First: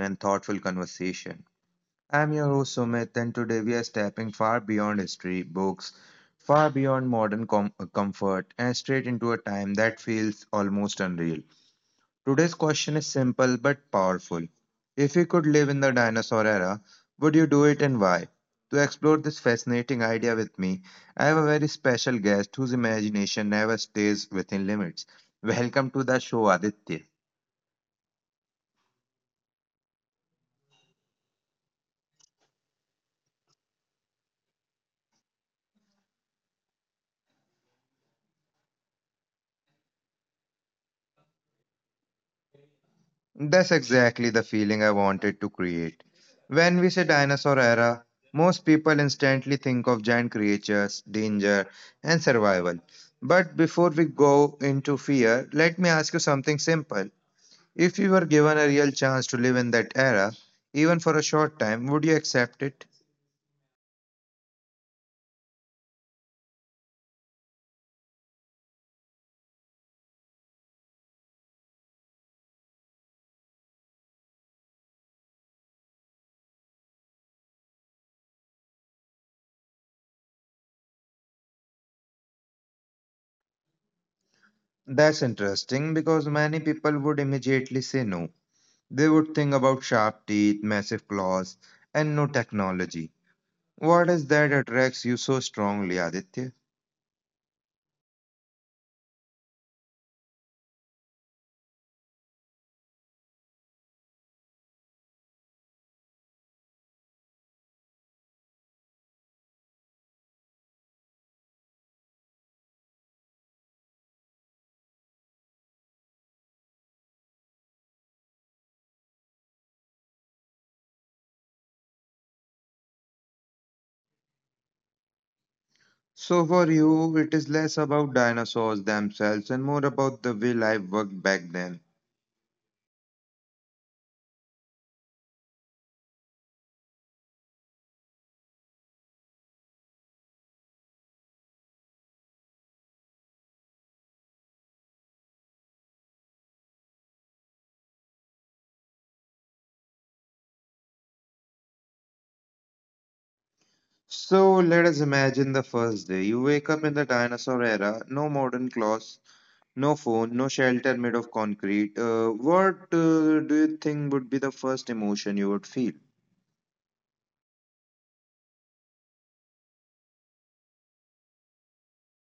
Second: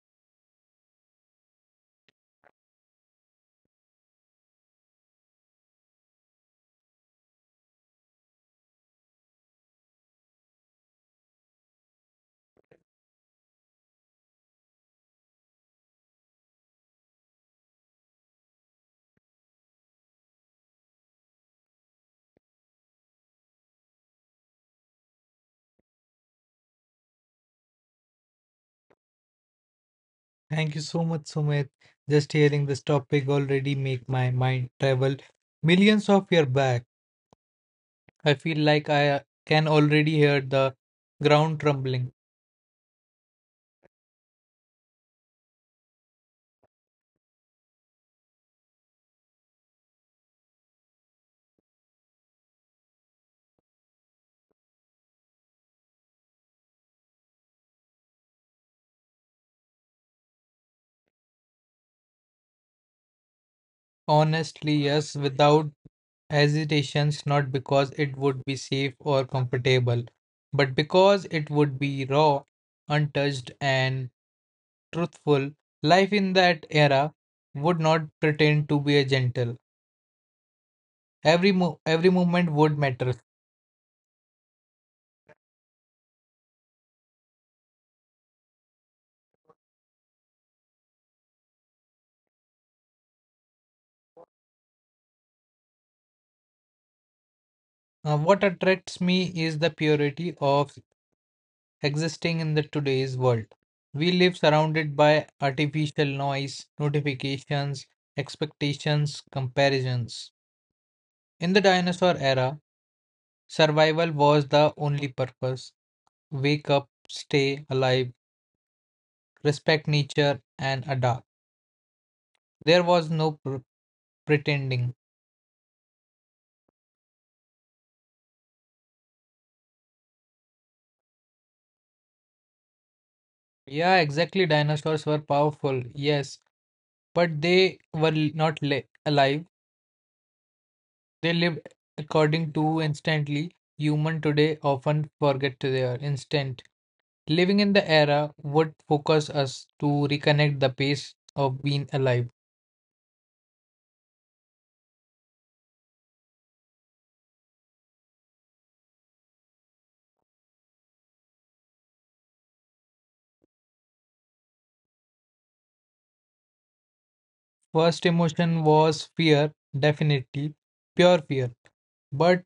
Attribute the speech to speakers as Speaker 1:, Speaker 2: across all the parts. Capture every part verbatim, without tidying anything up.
Speaker 1: and Thoughtful Conversation. I'm your host Sumit, and today we are stepping far beyond history, books, far beyond modern com- comfort, and straight into a time that feels almost unreal. Today's question is simple but powerful. If you could live in the dinosaur era, would you do it and why? To explore this fascinating idea with me, I have a very special guest whose imagination never stays within limits. Welcome to the show, Aditya.
Speaker 2: Thank you so much, Sumit. Just hearing this topic already make my mind travel millions of years back. I feel like I uh, can already hear the ground trembling.
Speaker 1: That's exactly the feeling I wanted to create. When we say dinosaur era, most people instantly think of giant creatures, danger, and survival. But before we go into fear, let me ask you something simple. If you were given a real chance to live in that era, even for a short time, would you accept it?
Speaker 2: Honestly, yes, without hesitations, not because it would be safe or comfortable, but because it would be raw, untouched, and truthful. Life in that era would not pretend to be a gentle. Every mo every movement would matter.
Speaker 1: That's interesting because many people would immediately say no. They would think about sharp teeth, massive claws, and no technology. What is that attracts you so strongly, Aditya?
Speaker 2: Uh, what attracts me is the purity of existing in the today's world. We live surrounded by artificial noise, notifications, expectations, comparisons. In the dinosaur era, survival was the only purpose. Wake up, stay alive, respect nature, and adapt. There was no pr- pretending.
Speaker 1: So, for you, it is less about dinosaurs themselves and more about the way life worked back then.
Speaker 2: Yeah, exactly. Dinosaurs were powerful, yes, but they were l- not li- alive. They lived according to instantly. Human today often forget their instant. Living in the era would focus us to reconnect the pace of being alive.
Speaker 1: So, let us imagine the first day. You wake up in the dinosaur era, no modern claws, no phone, no shelter made of concrete. Uh, what uh, do you think would be the first emotion you would feel?
Speaker 2: First emotion was fear, definitely pure fear, but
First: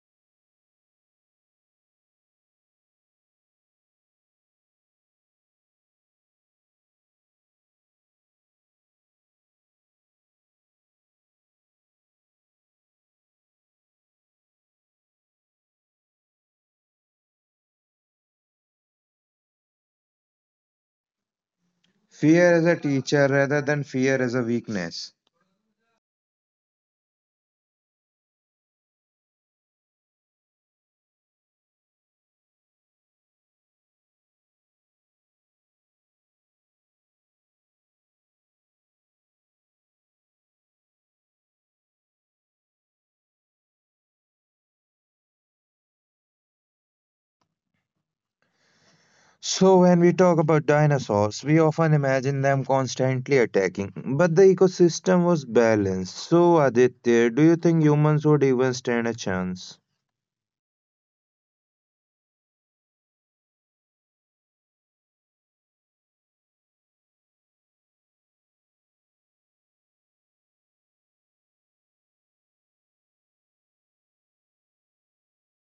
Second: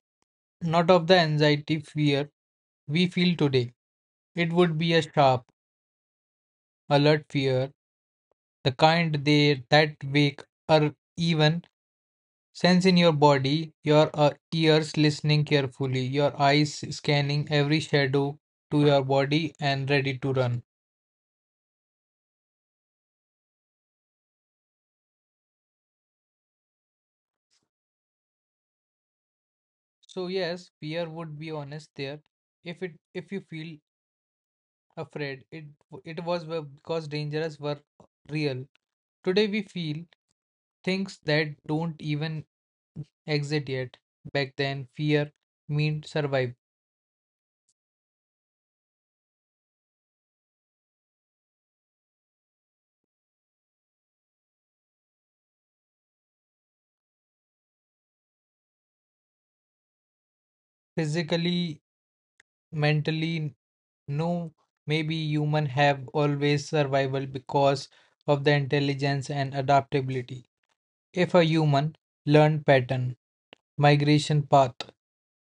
Speaker 2: not of the anxiety fear we feel today. It would be a sharp, alert fear, the kind they that wake or even Sense in your body, your uh, ears listening carefully, your eyes scanning every shadow to your body and ready to run.
Speaker 1: Fear as a teacher rather than fear as a weakness.
Speaker 2: So yes, Pierre would be honest there. If it if you feel afraid, it it was be- because dangers were real. Today we feel things that don't even exist yet. Back then, fear meant survive
Speaker 1: So, when we talk about dinosaurs, we often imagine them constantly attacking, but the ecosystem was balanced. So, Aditya, do you think humans would even stand a chance?
Speaker 2: physically, mentally. No, maybe human have always survival because of the intelligence and adaptability. If a human learned pattern, migration path,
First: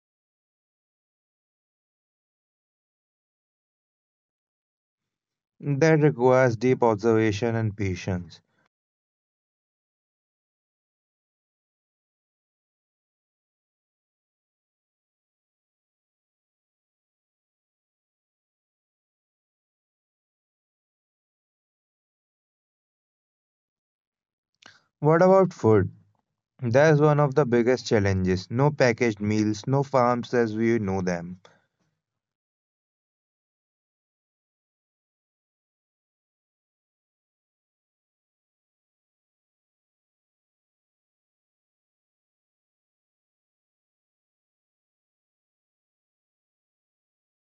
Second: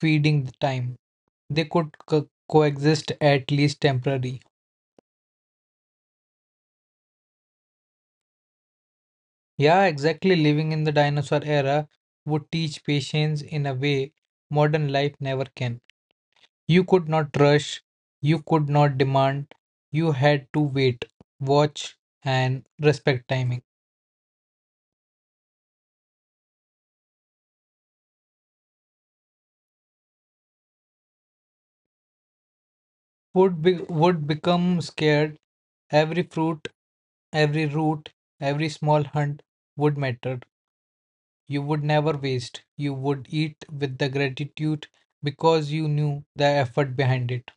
Speaker 2: feeding time, they could co- coexist at least temporary.
Speaker 1: That requires deep observation and patience.
Speaker 2: Yeah, exactly. Living in the dinosaur era would teach patience in a way modern life never can. You could not rush, you could not demand, you had to wait, watch, and respect timing.
Speaker 1: What about food? That's one of the biggest challenges. No packaged meals, no farms as we know them.
Speaker 2: would be would become scared. Every fruit, every root, every small hunt would matter. You would never waste. You would eat with the gratitude because you knew the effort behind it.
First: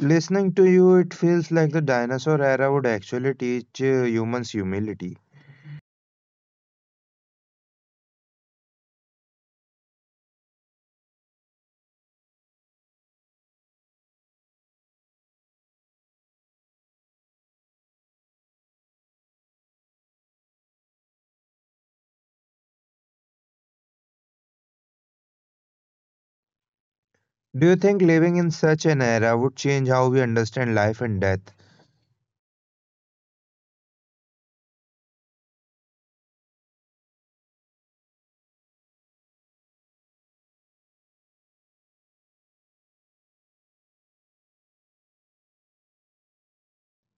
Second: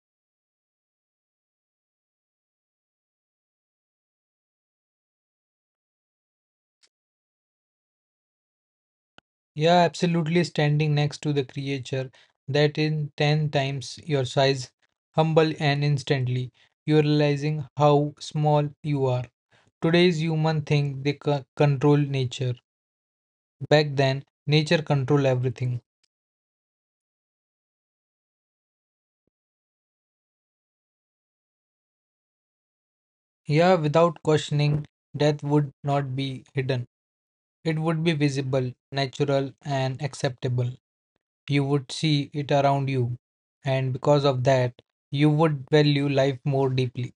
Speaker 1: Listening to you, it feels like the dinosaur era would actually teach uh, humans humility.
Speaker 2: Yeah, absolutely. Standing next to the creature that in ten times your size, humble and instantly, you realizing how small you are. Today's human think they co- control nature. Back then, nature controlled everything.
Speaker 1: Do you think living in such an era would change how we understand life and death?
Speaker 2: Yeah, without questioning, death would not be hidden. It would be visible, natural, and acceptable. You would see it around you, and because of that, you would value life more deeply.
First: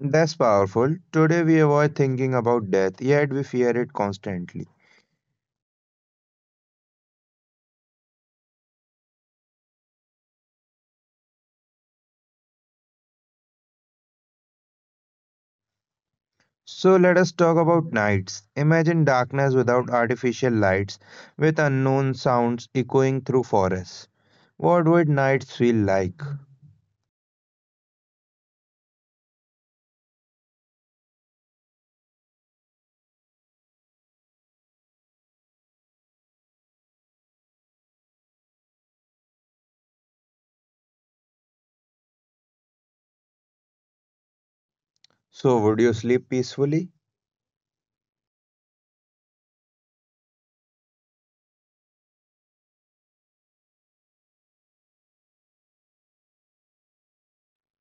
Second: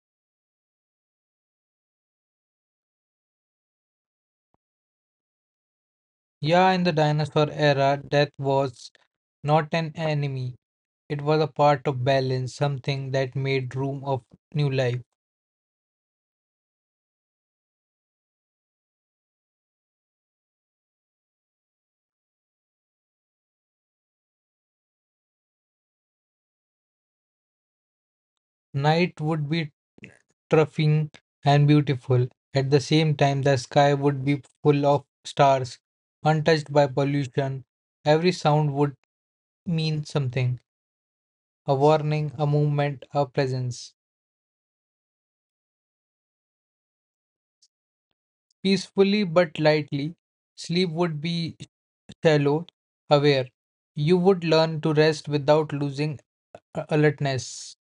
Speaker 1: That's powerful. Today we avoid thinking about death, yet we fear it constantly.
Speaker 2: Yeah, in the dinosaur era, death was not an enemy, it was a part of balance, something that made room of new life.
Speaker 1: So, let us talk about nights. Imagine darkness without artificial lights, with unknown sounds echoing through forests. What would nights feel like?
Speaker 2: Night would be terrifying and beautiful. At the same time, the sky would be full of stars, untouched by pollution. Every sound would mean something a warning, a movement, a presence.
Speaker 1: So, would you sleep peacefully?
Speaker 2: Peacefully but lightly, sleep would be shallow, aware. You would learn to rest without losing a- alertness.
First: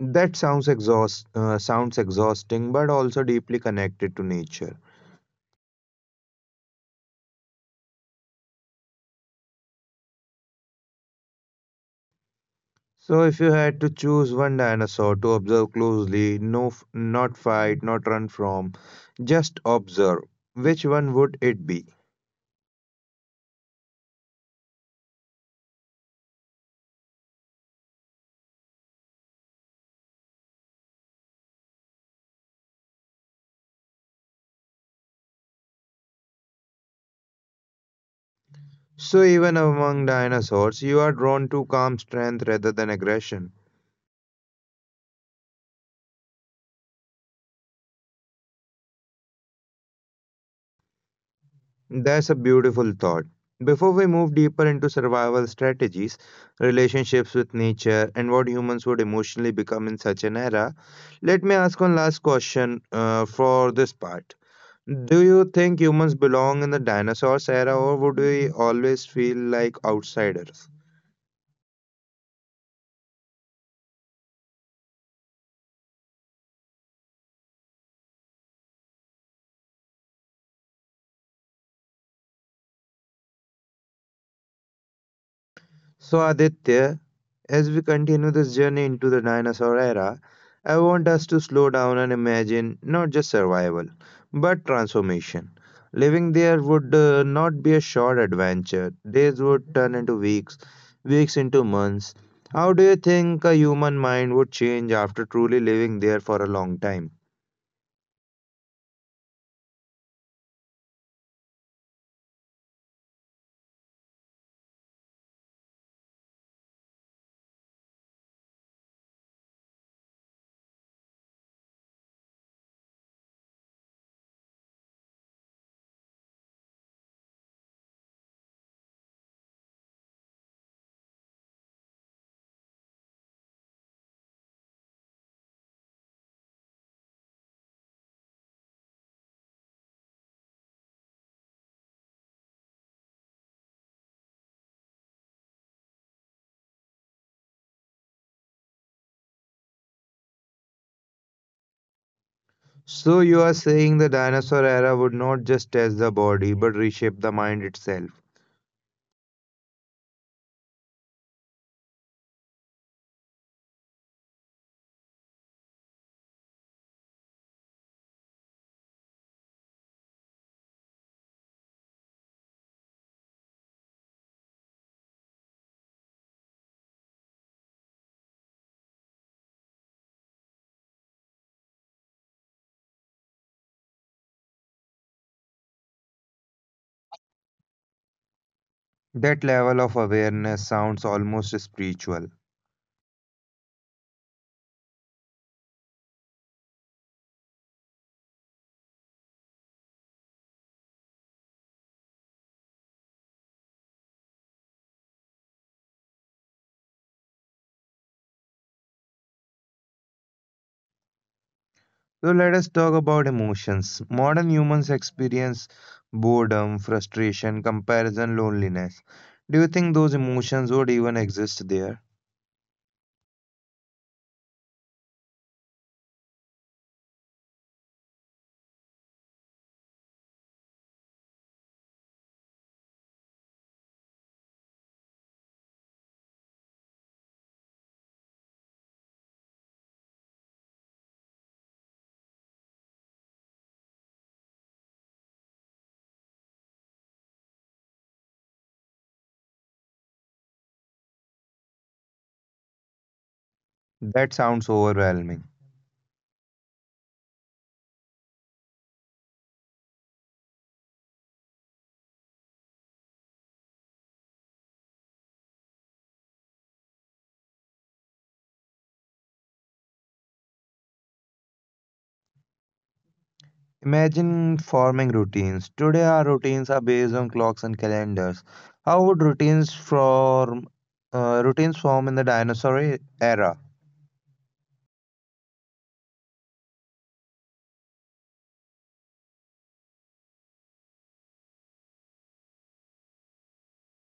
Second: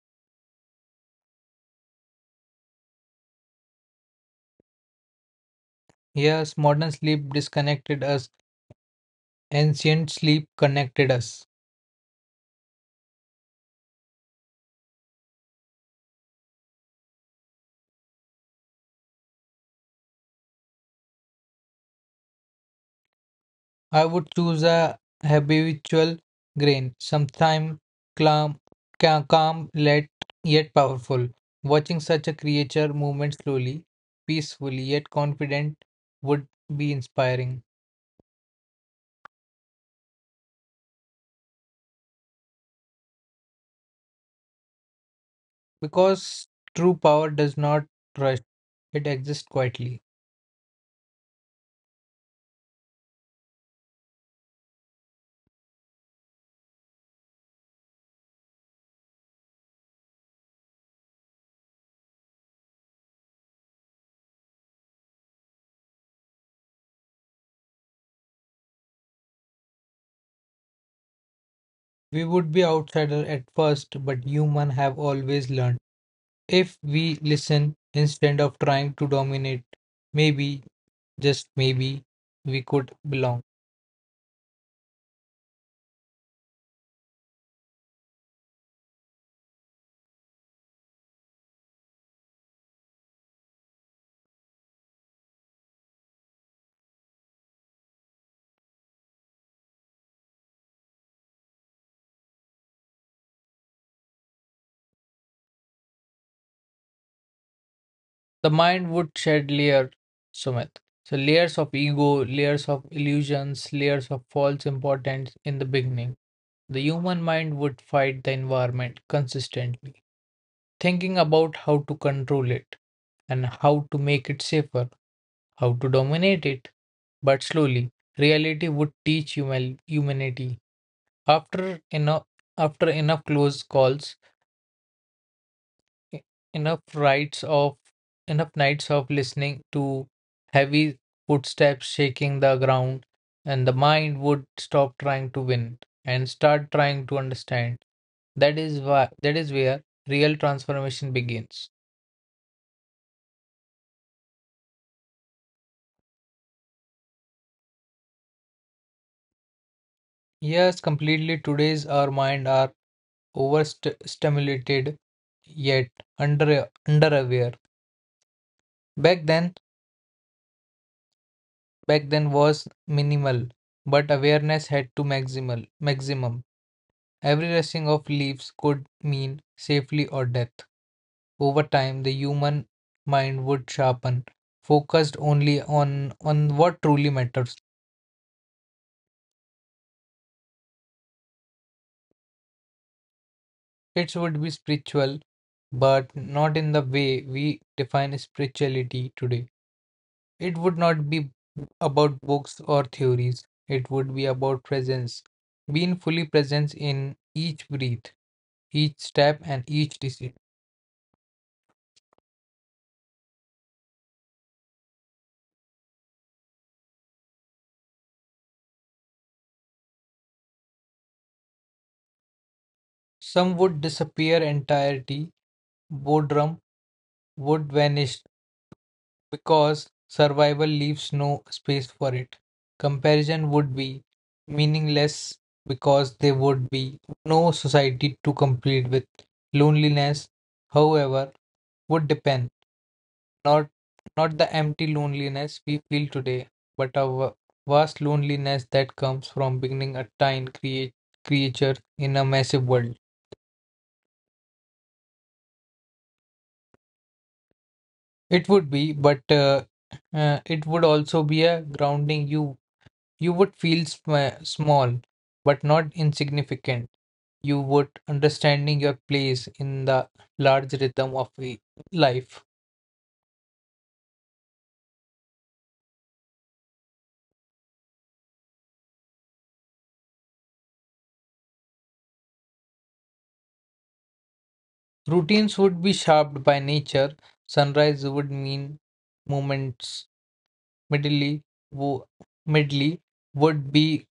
Speaker 1: That sounds exhaust uh, sounds exhausting, but also deeply connected to nature.
Speaker 2: Yes, modern sleep disconnected us, ancient sleep connected us.
Speaker 1: So, if you had to choose one dinosaur to observe closely, no, f- not fight, not run from, just observe, which one would it be?
Speaker 2: I would choose a habitual grain, sometime calm, ca- calm yet, yet powerful. Watching such a creature movement slowly, peacefully yet confident would be inspiring
Speaker 1: So, even among dinosaurs, you are drawn to calm strength rather than aggression.
Speaker 2: because true power does not rush, it exists quietly.
Speaker 1: That's a beautiful thought. Before we move deeper into survival strategies, relationships with nature, and what humans would emotionally become in such an era, let me ask one last question uh, for this part. Do you think humans belong in the dinosaurs era, or would we always feel like outsiders?
Speaker 2: We would be outsider at first, but human have always learned. If we listen instead of trying to dominate, maybe, just maybe, we could belong.
Speaker 1: So, Aditya, as we continue this journey into the dinosaur era, I want us to slow down and imagine not just survival, but transformation. Living there would uh, not be a short adventure. Days would turn into weeks, weeks into months. How do you think a human mind would change after truly living there for a long time?
Speaker 2: the mind would shed layer, Sumit. So layers of ego, layers of illusions, layers of false importance in the beginning. The human mind would fight the environment consistently, thinking about how to control it and how to make it safer, how to dominate it. But slowly, reality would teach human humanity. After enough, after enough close calls, e- enough rights of enough nights of listening to heavy footsteps shaking the ground, and the mind would stop trying to win and start trying to understand. That is why that is where real transformation begins.
Speaker 1: So, you are saying the dinosaur era would not just test the body but reshape the mind itself.
Speaker 2: Yes, completely today's our mind are overstimulated yet under under aware. Back then back then was minimal, but awareness had to maximal maximum. Every rusting of leaves could mean safely or death. Over time, the human mind would sharpen, focused only on, on what truly matters.
Speaker 1: That level of awareness sounds almost spiritual.
Speaker 2: Kids would be spiritual, but not in the way we define spirituality today. It would not be about books or theories, it would be about presence, being fully present in each breath each step and each decision.
Speaker 1: So, let us talk about emotions. Modern humans experience boredom, frustration, comparison, loneliness. Do you think those emotions would even exist there?
Speaker 2: Some would disappear entirety, boredom wood vanished because survival leaves no space for it. Comparison would be meaningless because there would be no society to complete with. Loneliness, however, would depend not not the empty loneliness we feel today, but a va- vast loneliness that comes from being a tiny create, creature in a massive world.
Speaker 1: That sounds overwhelming.
Speaker 2: It would be, but uh, uh, it would also be a grounding you You would feel sma small, but not insignificant. You would understanding your place in the large rhythm of i- life.
Speaker 1: Imagine forming routines. Today, our routines are based on clocks and calendars. How would routines form, uh, routines form in the dinosaur era?
Speaker 2: Routines would be shaped by nature. Sunrise would mean moments. Midday, wo- midday would be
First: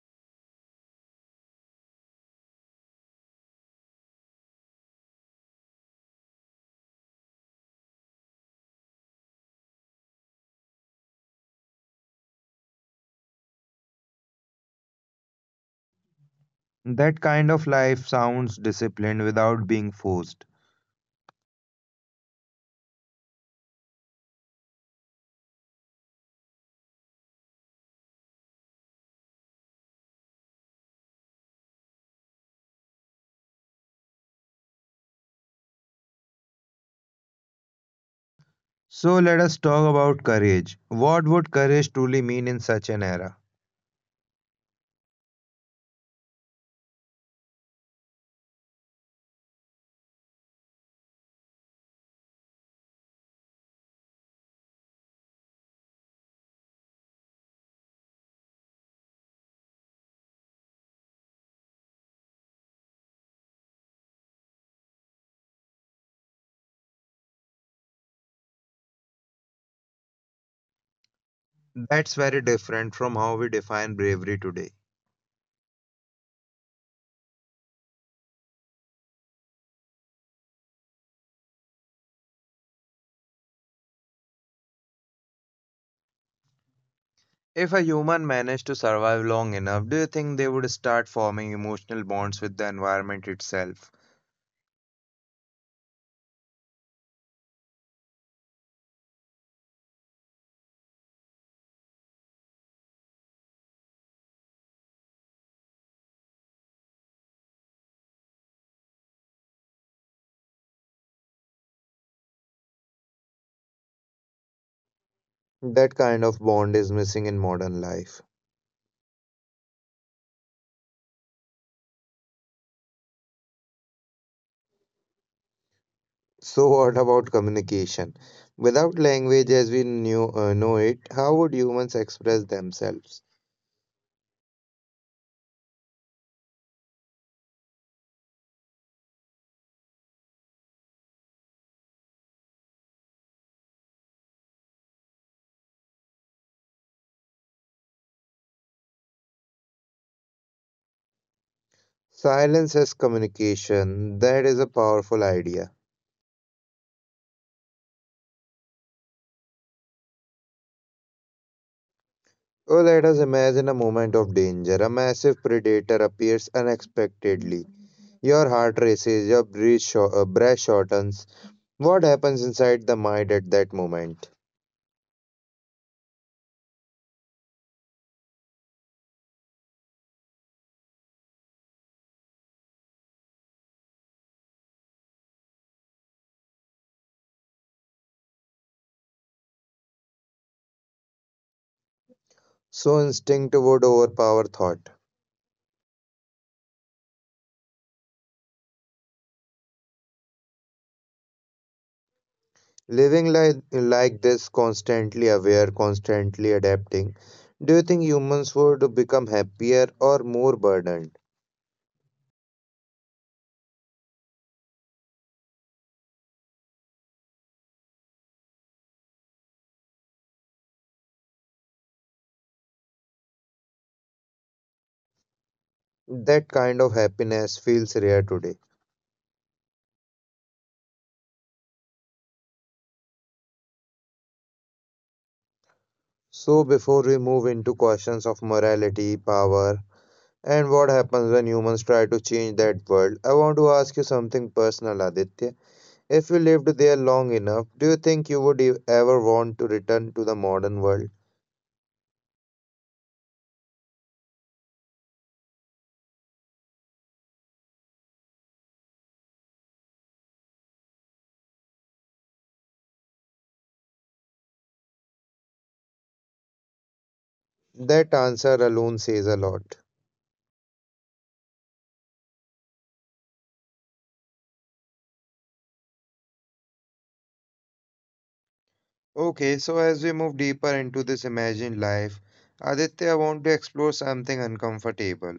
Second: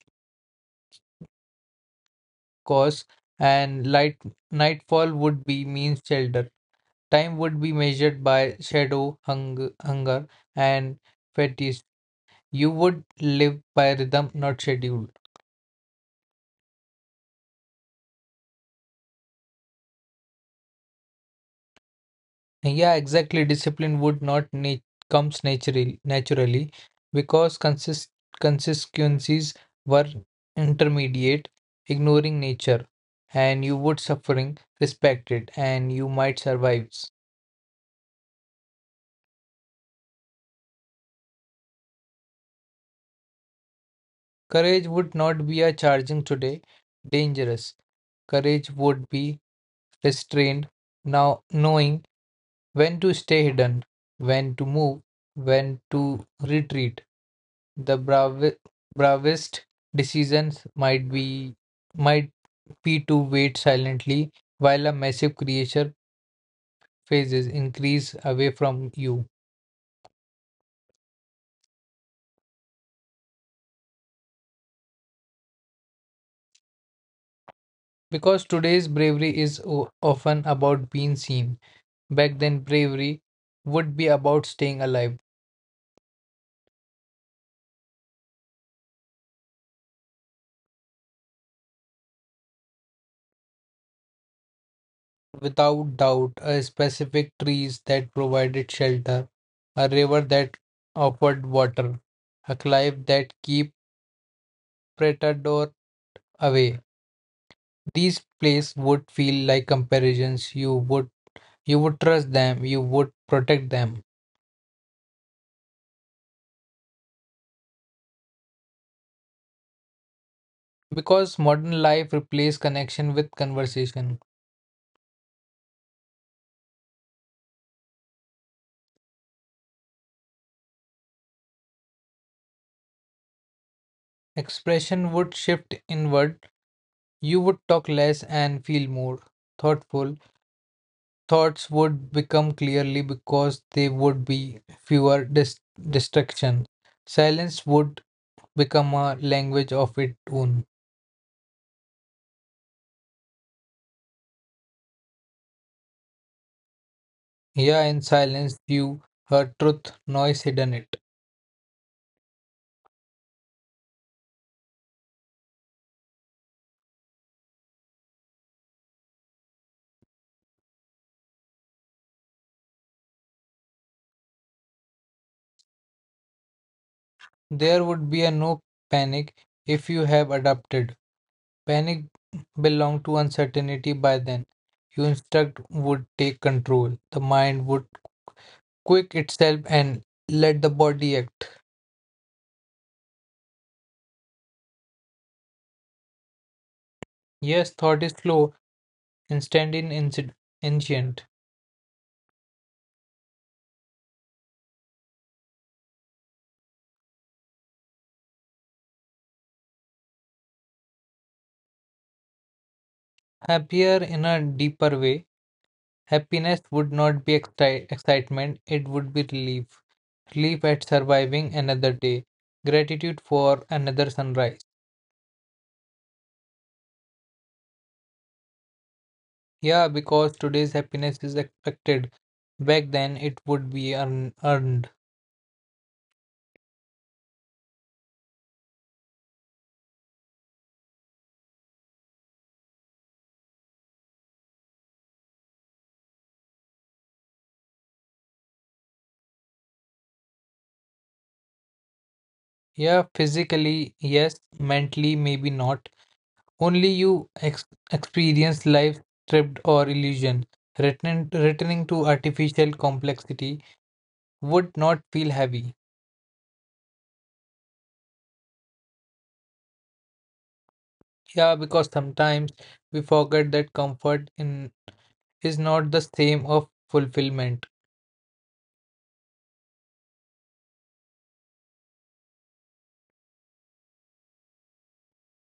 Speaker 2: cause, and light nightfall would be mean shelter. Time would be measured by shadow, hung, hunger, and fatigue. You would live by rhythm, not schedule.
Speaker 1: That kind of life sounds disciplined without being forced.
Speaker 2: Yeah, exactly. Discipline would not na comes naturally naturally because consist consequences were intermediate, ignoring nature, and you would suffering respect it, and you might survive.
Speaker 1: So, let us talk about courage. What would courage truly mean in such an era?
Speaker 2: Courage would not be a charging today, dangerous. Courage would be restrained, now knowing when to stay hidden, when to move, when to retreat. The bravi- bravest decisions might be might be to wait silently while a massive creature phases increase away from you.
Speaker 1: That's very different from how we define bravery today.
Speaker 2: Because today's bravery is o- often about being seen. Back then, bravery would be about staying alive.
Speaker 1: If a human managed to survive long enough, do you think they would start forming emotional bonds with the environment itself?
Speaker 2: Without doubt, a specific trees that provided shelter, a river that offered water, a cliff that keep predator away. These plays would feel like comparisons. You would you would trust them, you would protect them.
Speaker 1: That kind of bond is missing in modern life.
Speaker 2: Because modern life replaced connection with conversation.
Speaker 1: So, what about communication? Without language as we knew, uh, know it, how would humans express themselves?
Speaker 2: Expression would shift inward. You would talk less and feel more thoughtful. Thoughts would become clearly because they would be fewer dis- distraction. Silence would become a language of its own.
Speaker 1: Silence as communication, that is a powerful idea.
Speaker 2: Here in silence you heard truth, noise hidden it.
Speaker 1: Oh, let us imagine a moment of danger. A massive predator appears unexpectedly. Your heart races, your breath, shor- uh, breath shortens. What happens inside the mind at that moment?
Speaker 2: There would be a no panic if you have adapted. Panic belonged to uncertainty by then. Your instinct would take control. The mind would quick itself and let the body act.
Speaker 1: So, instinct would overpower thought.
Speaker 2: Yes, thought is slow, instant in inci- ancient.
Speaker 1: Living like, like this, constantly aware, constantly adapting, do you think humans would become happier or more burdened?
Speaker 2: Happier in a deeper way. Happiness would not be exci- excitement, it would be relief. Relief at surviving another day. Gratitude for another sunrise.
Speaker 1: That kind of happiness feels rare today.
Speaker 2: Yeah, because today's happiness is expected. Back then, it would be earn earned.
Speaker 1: So, before we move into questions of morality, power, and what happens when humans try to change that world? I want to ask you something personal, Aditya. If you lived there long enough, do you think you would e- ever want to return to the modern world?
Speaker 2: Yeah, physically, yes, mentally, maybe not. Only you ex experience life stripped or illusion. Returning, returning to artificial complexity would not feel heavy.
Speaker 1: That answer alone says a lot.
Speaker 2: Yeah, because sometimes we forget that comfort in is not the same of fulfillment.
Speaker 1: Okay, so as we move deeper into this imagined life, Aditya, I want to explore something uncomfortable.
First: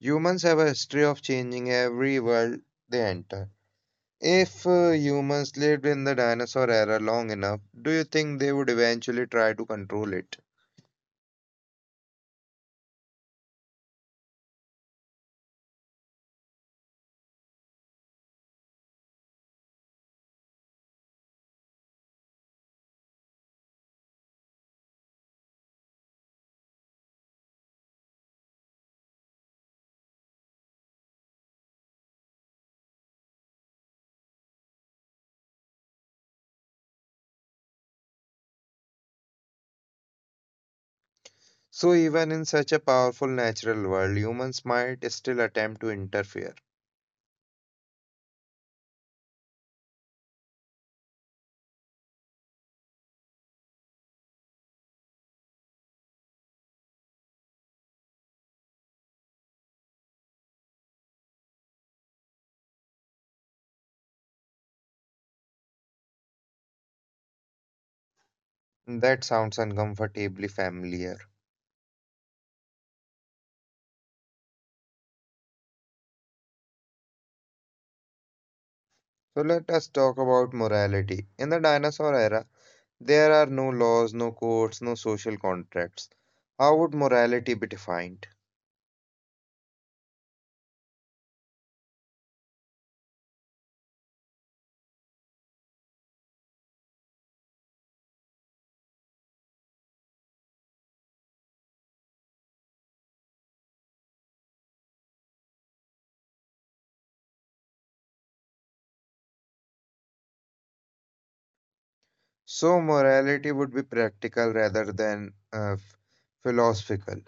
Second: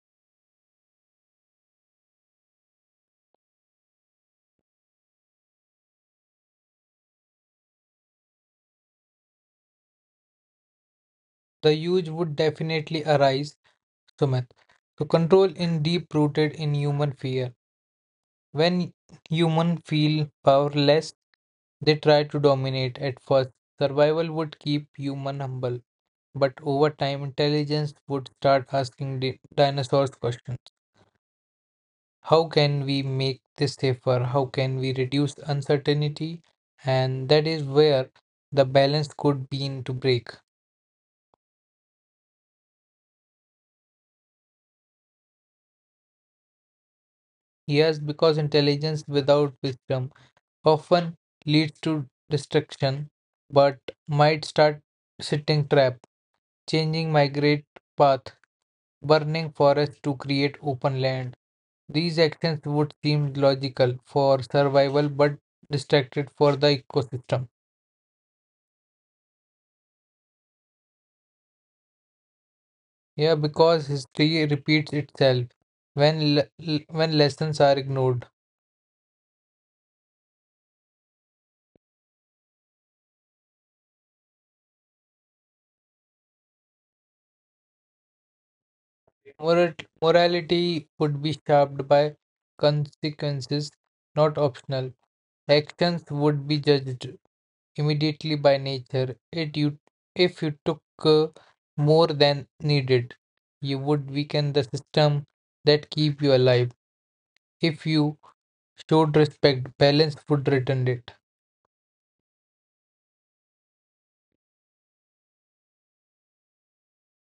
Speaker 1: Humans have a history of changing every world they enter. If uh, humans lived in the dinosaur era long enough, do you think they would eventually try to control it?
Speaker 2: The huge would definitely arise, Sumit. So control in deep rooted in human fear. When humans feel powerless, they try to dominate at first. Survival would keep human humble, but over time, intelligence would start asking di- dinosaurs questions. How can we make this safer? How can we reduce uncertainty? And that is where the balance could begin to break.
Speaker 1: So, even in such a powerful natural world, humans might still attempt to interfere.
Speaker 2: Yes, because intelligence without wisdom often leads to destruction, but might start sitting trap. Changing migrate path, burning forests to create open land. These actions would seem logical for survival but distracted for the ecosystem.
Speaker 1: That sounds uncomfortably familiar.
Speaker 2: Yeah, because history repeats itself when le- l- when lessons are ignored.
Speaker 1: So, let us talk about morality. In the dinosaur era, there are no laws, no courts, no social contracts. How would morality be defined?
Speaker 2: Moral- morality would be shaped by consequences, not optional. Actions would be judged immediately by nature. It you, if you took uh, more than needed, you would weaken the system that keep you alive. If you showed respect, balance would return it.
Speaker 1: So, morality would be practical rather than uh, f- philosophical.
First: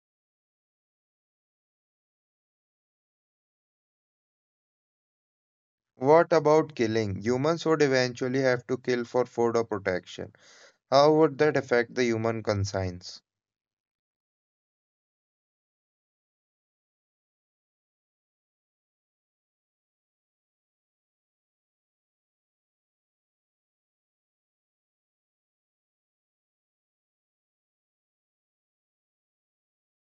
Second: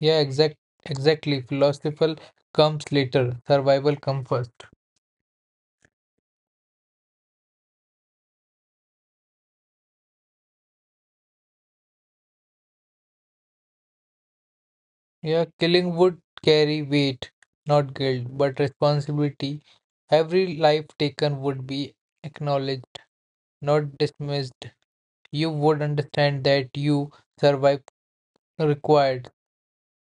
Speaker 2: Yeah, exact, exactly. Philosophical comes later. Survival comes first.
Speaker 1: What about killing? Humans would eventually have to kill for food or protection. How would that affect the human conscience?
Speaker 2: Yeah, killing would carry weight, not guilt, but responsibility. Every life taken would be acknowledged, not dismissed. You would understand that you survived required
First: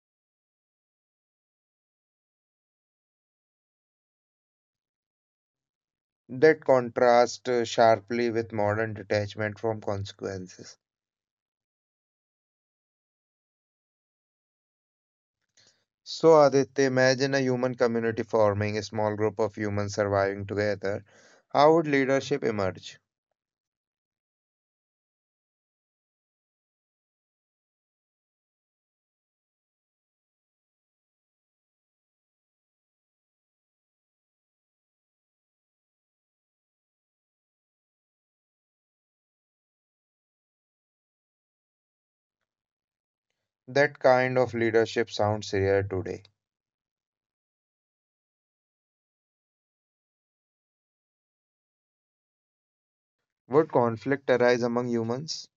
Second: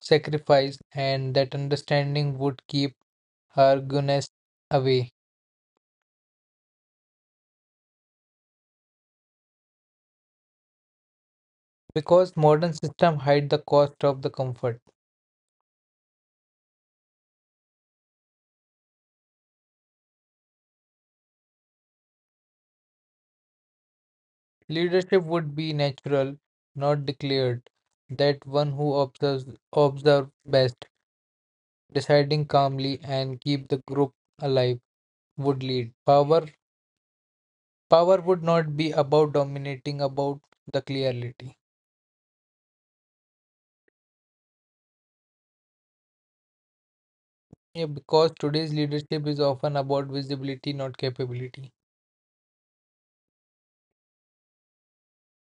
Speaker 2: sacrifice, and that understanding would keep arguments away.
Speaker 1: That contrasts uh, sharply with modern detachment from consequences.
Speaker 2: Because modern system hide the cost of the comfort.
Speaker 1: So, Aditya, imagine a human community forming, a small group of humans surviving together. How would leadership emerge?
Speaker 2: Leadership would be natural, not declared. That one who observes observe best, deciding calmly and keep the group alive would lead. Power power would not be about dominating, about the clarity.
Speaker 1: That kind of leadership sounds rare today.
Speaker 2: Yeah, because today's leadership is often about visibility, not capability.
Speaker 1: Would conflict arise among humans?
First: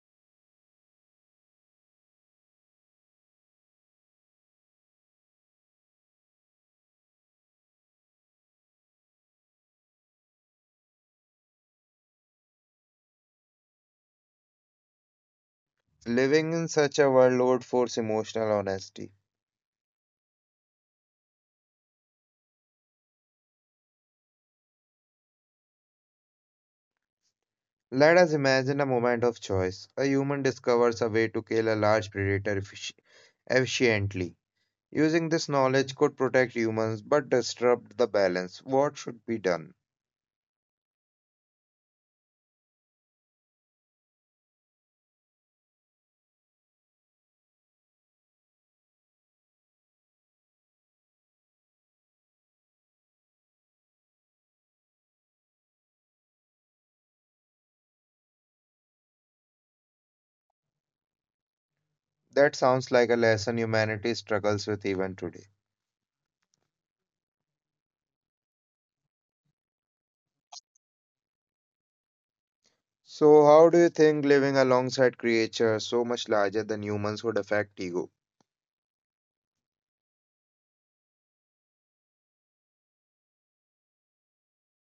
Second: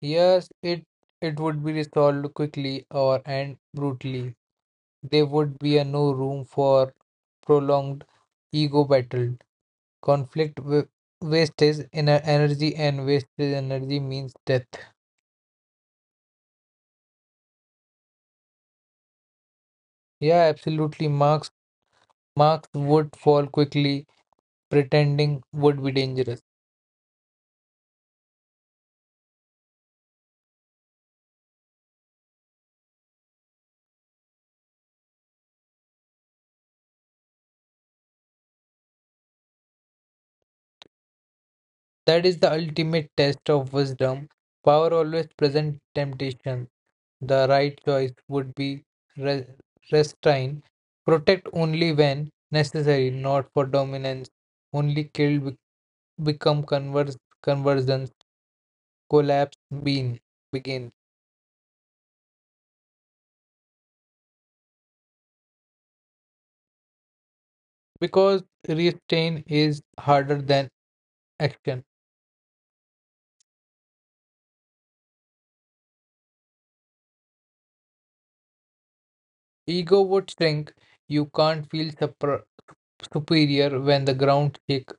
Speaker 2: Yes, it it would be resolved quickly or and brutally. There would be a no room for prolonged ego battle. Conflict wa- wastage in energy and wasted energy means death.
Speaker 1: Living in such a world would force emotional honesty.
Speaker 2: Yeah, absolutely. Marks marks would fall quickly. Pretending would be dangerous.
Speaker 1: Let us imagine a moment of choice. A human discovers a way to kill a large predator effic- efficiently. Using this knowledge could protect humans but disrupt the balance. What should be done?
Speaker 2: That is the ultimate test of wisdom. Power always present temptation. The right choice would be re- restrain, protect only when necessary, not for dominance. Only killed be- become converse, conversions, collapse Bean begin
Speaker 1: That sounds like a lesson humanity struggles with even today.
Speaker 2: because restrain is harder than action.
Speaker 1: So, how do you think living alongside creatures so much larger than humans would affect ego?
Speaker 2: Ego would shrink. You can't feel supra- superior when the ground shake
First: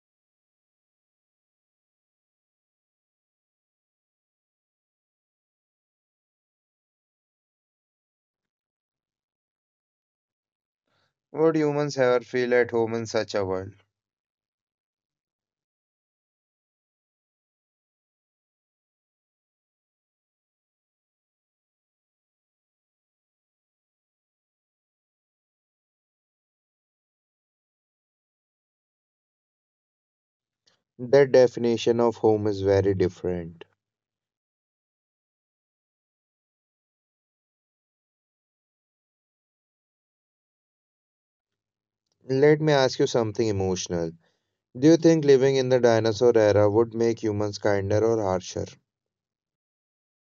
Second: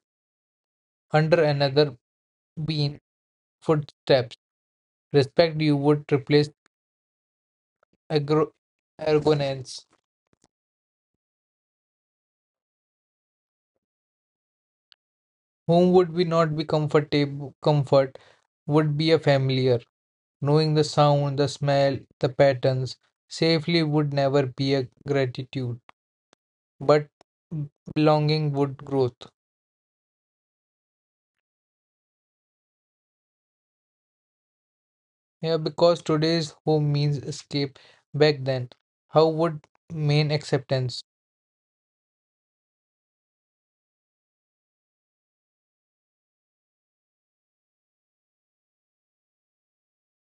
Speaker 2: under another bean footsteps. Respect you would replace agro arrogance.
Speaker 1: Would humans ever feel at home in such a world?
Speaker 2: Whom would we not be comfortable comfort would be a familiar, knowing the sound, the smell, the patterns. Safely would never be a gratitude, but belonging would growth.
Speaker 1: That definition of home is very different.
Speaker 2: Yeah, because today's home means escape back then. How would mean acceptance?
Speaker 1: Let me ask you something emotional. Do you think living in the dinosaur era would make humans kinder or harsher?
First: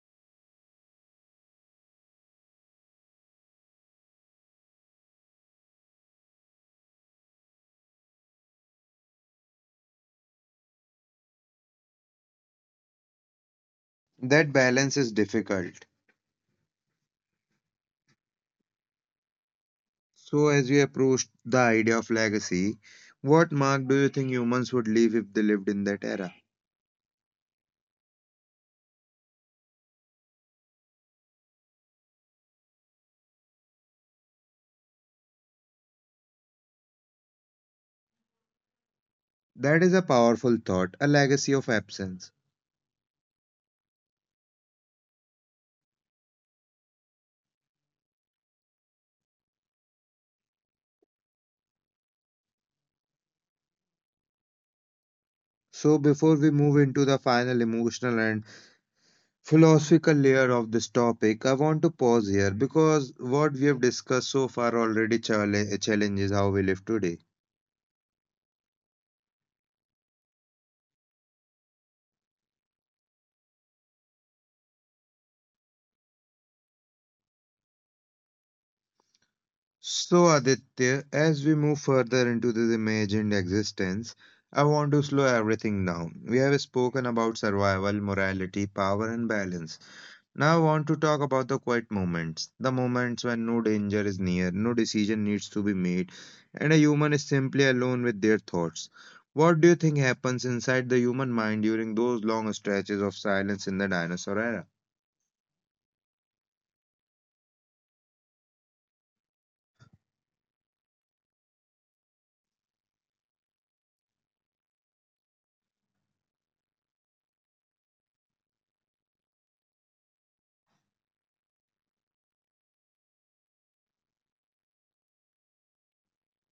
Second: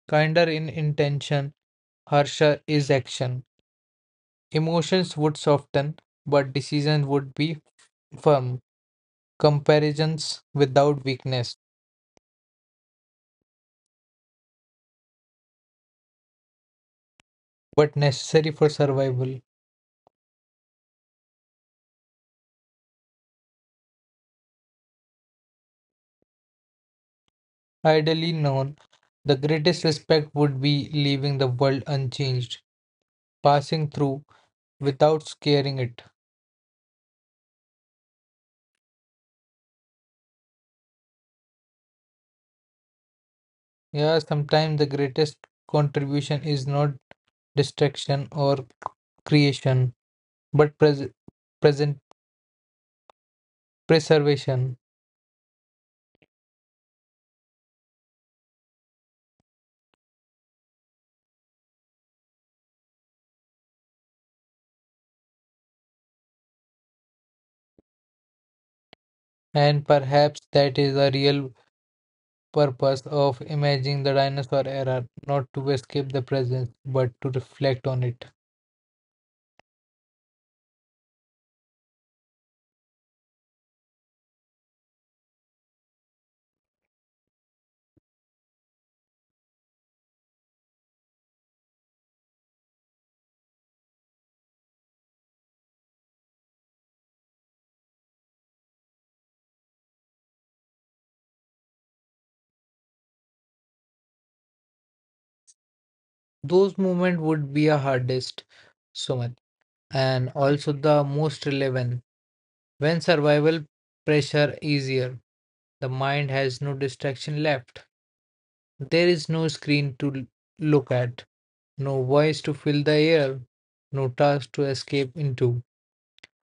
Speaker 2: Kinder in intention, harsher is action. Emotions would soften, but decisions would be firm. Comparisons without weakness
Speaker 1: That balance is difficult.
Speaker 2: but necessary for survival.
Speaker 1: So, as we approach the idea of legacy, what mark do you think humans would leave if they lived in that era?
Speaker 2: Ideally known, the greatest respect would be leaving the world unchanged, passing through without scaring it.
Speaker 1: That is a powerful thought, a legacy of absence.
Speaker 2: Yeah, sometimes the greatest contribution is not destruction or creation, but pres- present preservation.
Speaker 1: So, before we move into the final emotional and philosophical layer of this topic, I want to pause here because what we have discussed so far already challenge, challenges how we live today.
Speaker 2: And perhaps that is the real purpose of imagining the dinosaur era, not to escape the present, but to reflect on it.
Speaker 1: So, Aditya, as we move further into this imagined existence, I want to slow everything down. We have spoken about survival, morality, power, and balance. Now, I want to talk about the quiet moments, the moments when no danger is near, no decision needs to be made, and a human is simply alone with their thoughts. What do you think happens inside the human mind during those long stretches of silence in the dinosaur era?
Speaker 2: Those moments would be a hardest. So much, and also the most relevant. When survival pressure easier, the mind has no distraction left. There is no screen to l- look at, no voice to fill the air, no task to escape into.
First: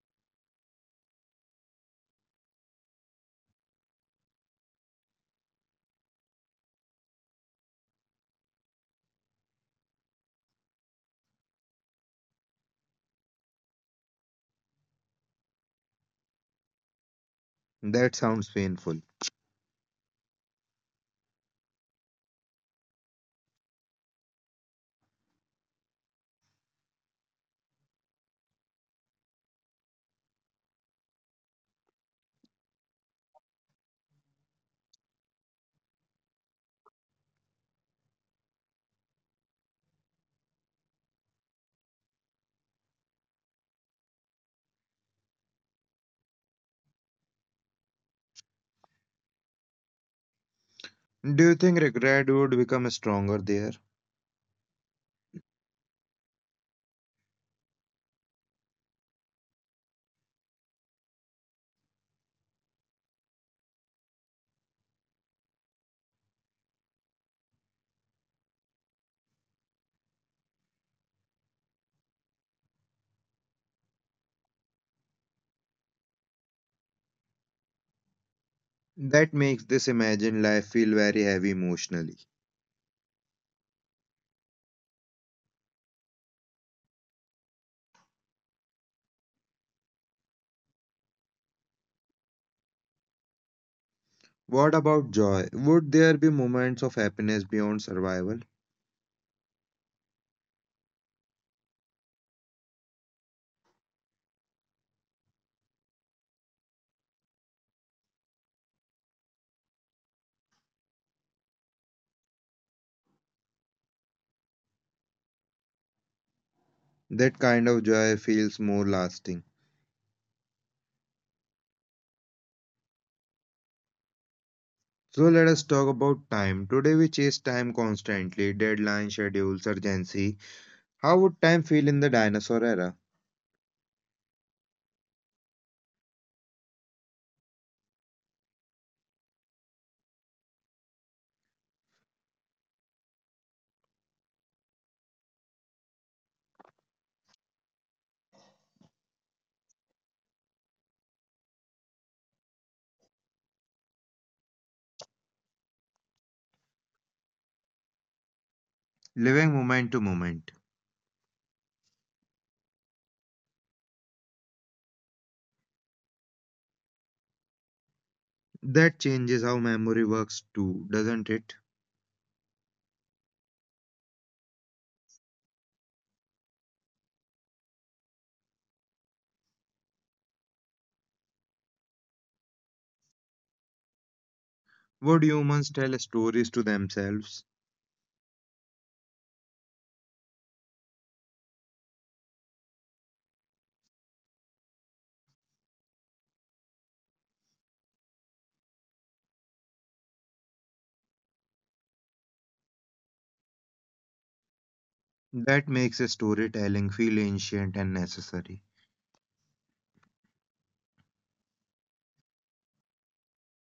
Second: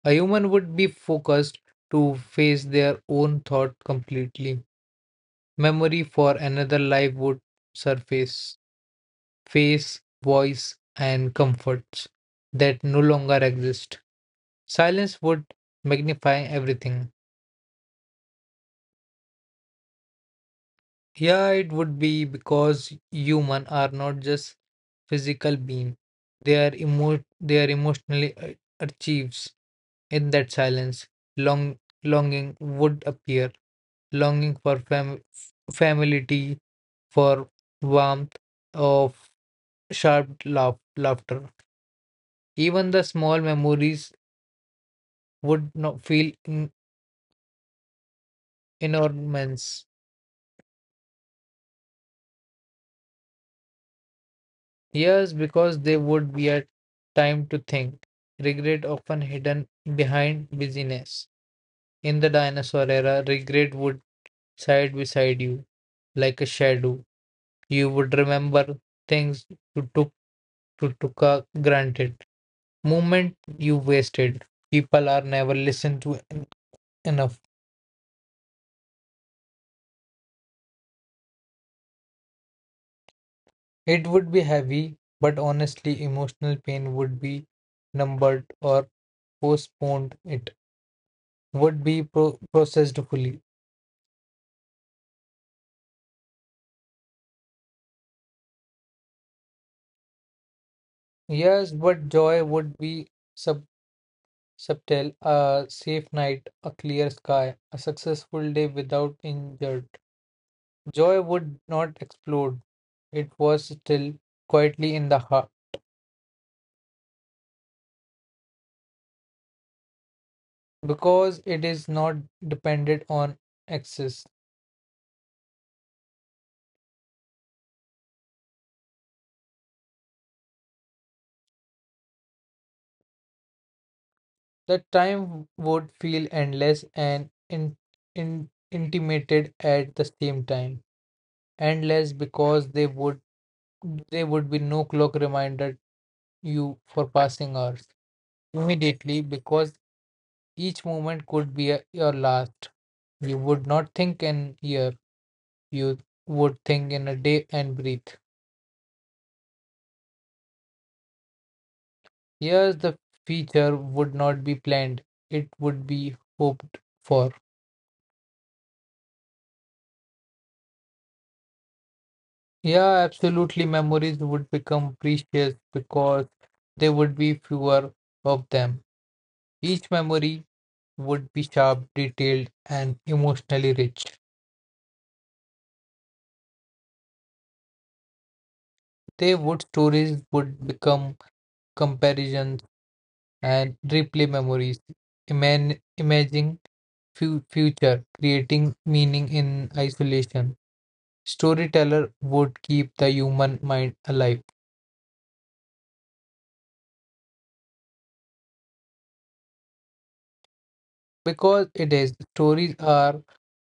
Speaker 2: A human would be focused to face their own thought completely. Memory for another life would surface, face, voice, and comforts that no longer exist. Silence would magnify everything.
Speaker 1: That sounds painful.
Speaker 2: Yeah, it would be because human are not just physical being. They are emo- they are emotionally a- achieves in that silence. Long longing would appear, longing for fam- familiarity, for warmth of sharp laugh- laughter. Even the small memories would not feel in- enormous.
Speaker 1: Do you think regret would become stronger there?
Speaker 2: Yes, because they would be a time to think. Regret often hidden behind busyness. In the dinosaur era, regret would side beside you like a shadow. You would remember things you took to took uh, granted. Moment you wasted. People are never listened to en- enough.
Speaker 1: That makes this imagined life feel very heavy emotionally.
Speaker 2: It would be heavy, but honestly, emotional pain would be numbered or postponed. It would be pro- processed fully.
Speaker 1: What about joy? Would there be moments of happiness beyond survival?
Speaker 2: Yes, but joy would be sub subtle, a safe night, a clear sky, a successful day without injured. Joy would not explode. It was still quietly in the heart
Speaker 1: That kind of joy feels more lasting.
Speaker 2: because it is not dependent on access.
Speaker 1: So, let us talk about time. Today we chase time constantly, deadlines, schedules, urgency. How would time feel in the dinosaur era?
Speaker 2: The time would feel endless and in, in, intimated at the same time. Endless because they would there would be no clock reminder you for passing hours. Immediately because each moment could be a, your last. You would not think in year, you would think in a day and breathe.
Speaker 1: Living moment to moment.
Speaker 2: Yes, the feature would not be planned, it would be hoped for.
Speaker 1: That changes how memory works too, doesn't it?
Speaker 2: Yeah, absolutely. Memories would become precious because there would be fewer of them. Each memory would be sharp, detailed, and emotionally rich.
Speaker 1: Would humans tell stories to themselves?
Speaker 2: They would Stories would become comparisons and replay memories, iman- imaging fu- future, creating meaning in isolation. Storyteller would keep the human mind alive
Speaker 1: That makes a storytelling feel ancient and necessary.
Speaker 2: because it is stories are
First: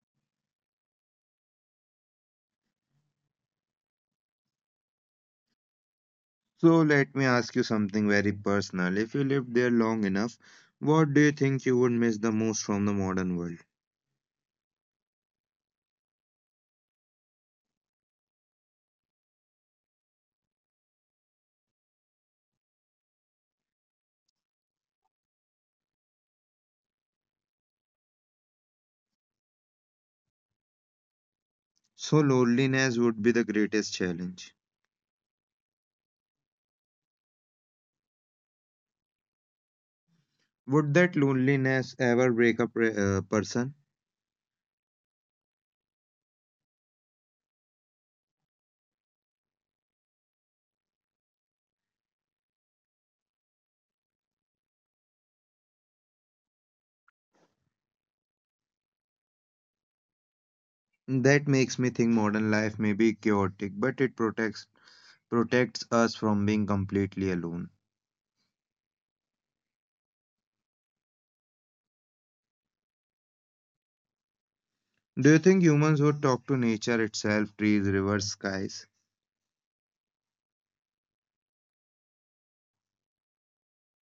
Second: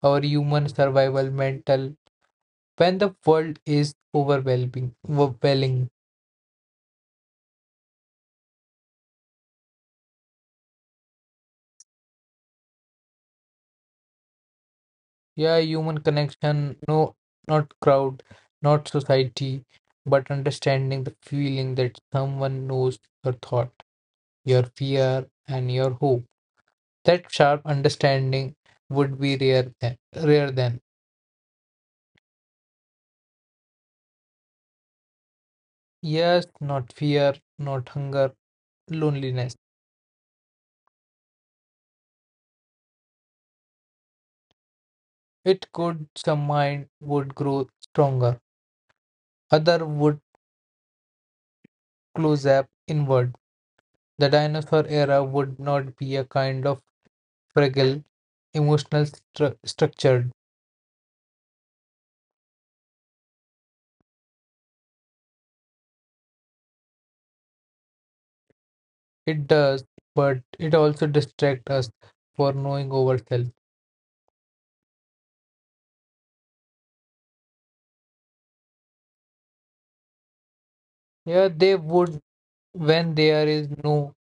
Speaker 2: our human survival mental. When the world is overwhelming, overwhelming,
Speaker 1: So, let me ask you something very personal. If you lived there long enough, what do you think you would miss the most from the modern world?
Speaker 2: yeah, human connection, no, not crowd, not society, but understanding the feeling that someone knows your thought, your fear, and your hope. That sharp understanding would be rare then. Rare then.
Speaker 1: So, loneliness would be the greatest challenge.
Speaker 2: Yes, not fear, not hunger, loneliness.
Speaker 1: Would that loneliness ever break up a uh, person?
Speaker 2: It could some mind would grow stronger. Other would close up inward. The dinosaur era would not be a kind of fragile, emotional stru- structured.
Speaker 1: That makes me think modern life may be chaotic, but it protects protects us from being completely alone.
Speaker 2: It does, but it also distracts us for knowing ourselves.
Speaker 1: Do you think humans would talk to nature itself, trees, rivers, skies?
Speaker 2: Yeah, they would when there is no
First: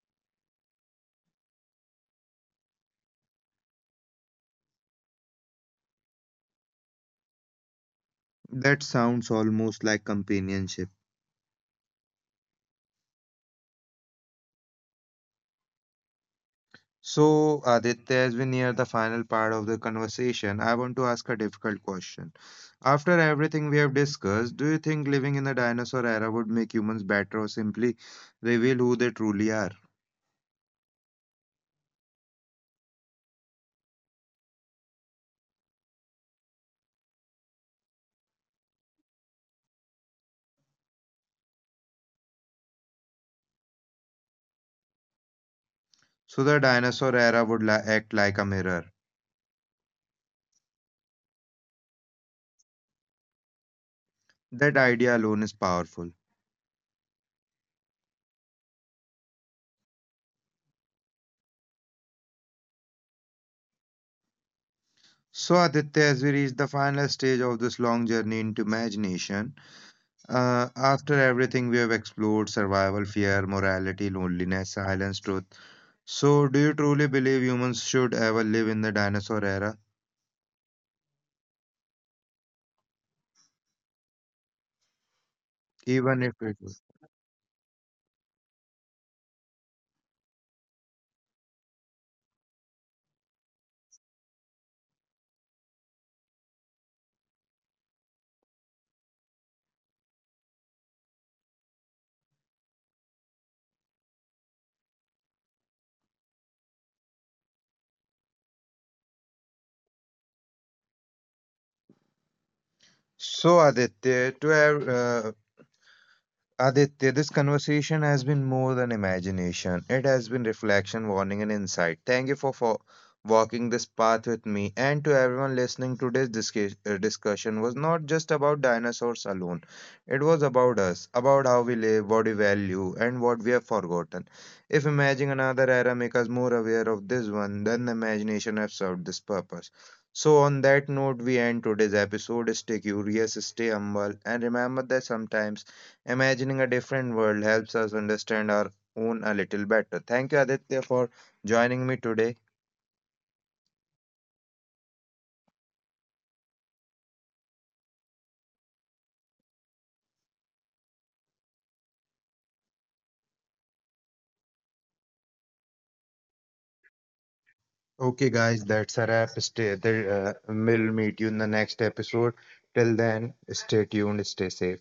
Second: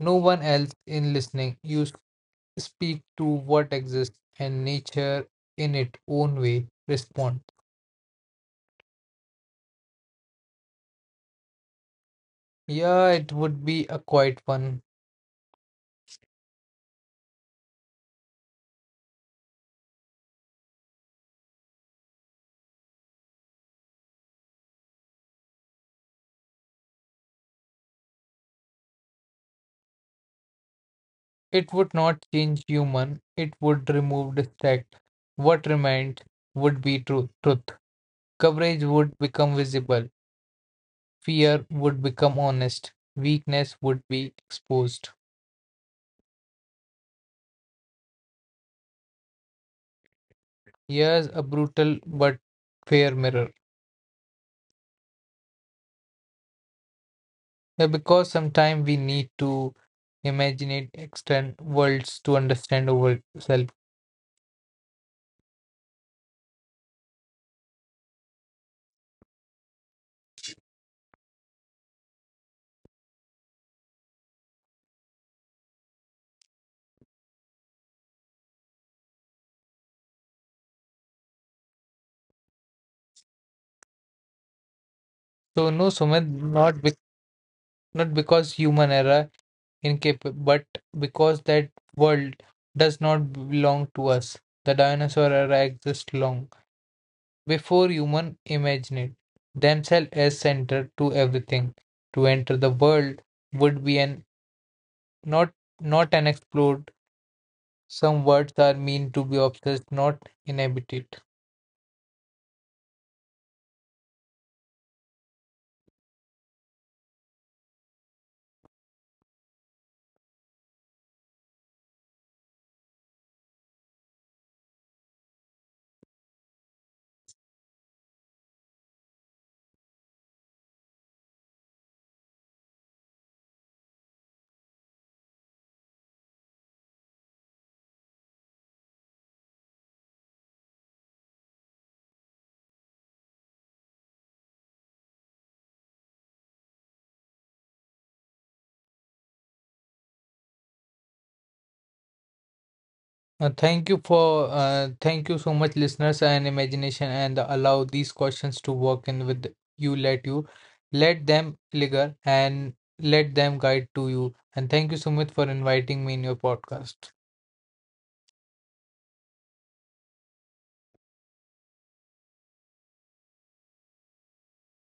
Speaker 2: no one else in listening. You speak to what exists and nature in its own way respond.
Speaker 1: That sounds almost like companionship.
Speaker 2: Yeah, it would be a quiet one.
Speaker 1: So, Aditya, as we near the final part of the conversation, I want to ask a difficult question. After everything we have discussed, do you think living in the dinosaur era would make humans better or simply reveal who they truly are?
Speaker 2: It would not change human. It would remove distract. What remained would be truth. truth. Coverage would become visible. Fear would become honest. Weakness would be exposed.
Speaker 1: So, the dinosaur era would li- act like a mirror.
Speaker 2: Yes, a brutal but fair mirror.
Speaker 1: That idea alone is powerful.
Speaker 2: Yeah, because sometimes we need to imagine external worlds to understand ourselves.
Speaker 1: So, Aditya, as we reach the final stage of this long journey into imagination, uh, after everything we have explored survival, fear, morality, loneliness, silence, truth. So, do you truly believe humans should ever live in the dinosaur era?
Speaker 2: So no,
Speaker 1: Even
Speaker 2: Sumit,
Speaker 1: if it
Speaker 2: not
Speaker 1: was.
Speaker 2: bec not because human error incapable, but because that world does not belong to us. The dinosaur era exists long before human imagined themselves as center to everything. To enter the world would be an not not an explored. Some words are meant to be obsessed, not inhabited.
Speaker 1: So, Aditya, to have, uh, Aditya, this conversation has been more than imagination. It has been reflection, warning, and insight. Thank you for, for walking this path with me. And to everyone listening, today's disca- uh, discussion was not just about dinosaurs alone. It was about us, about how we live, what we value, and what we have forgotten. If imagining another era makes us more aware of this one, then the imagination has served this purpose. So, on that note, we end today's episode. Stay curious, stay humble, and remember that sometimes imagining a different world helps us understand our own a little better. Thank you, Aditya, for joining me today.
Speaker 2: Uh, thank you for uh, thank you so much, listeners, and imagination, and allow these questions to work in with you. Let you let them linger and let them guide to you. And thank you so much for inviting me in your podcast.
Speaker 1: Okay, guys, that's a wrap. Stay there. Uh, we'll meet you in the next episode. Till then, stay tuned, stay safe.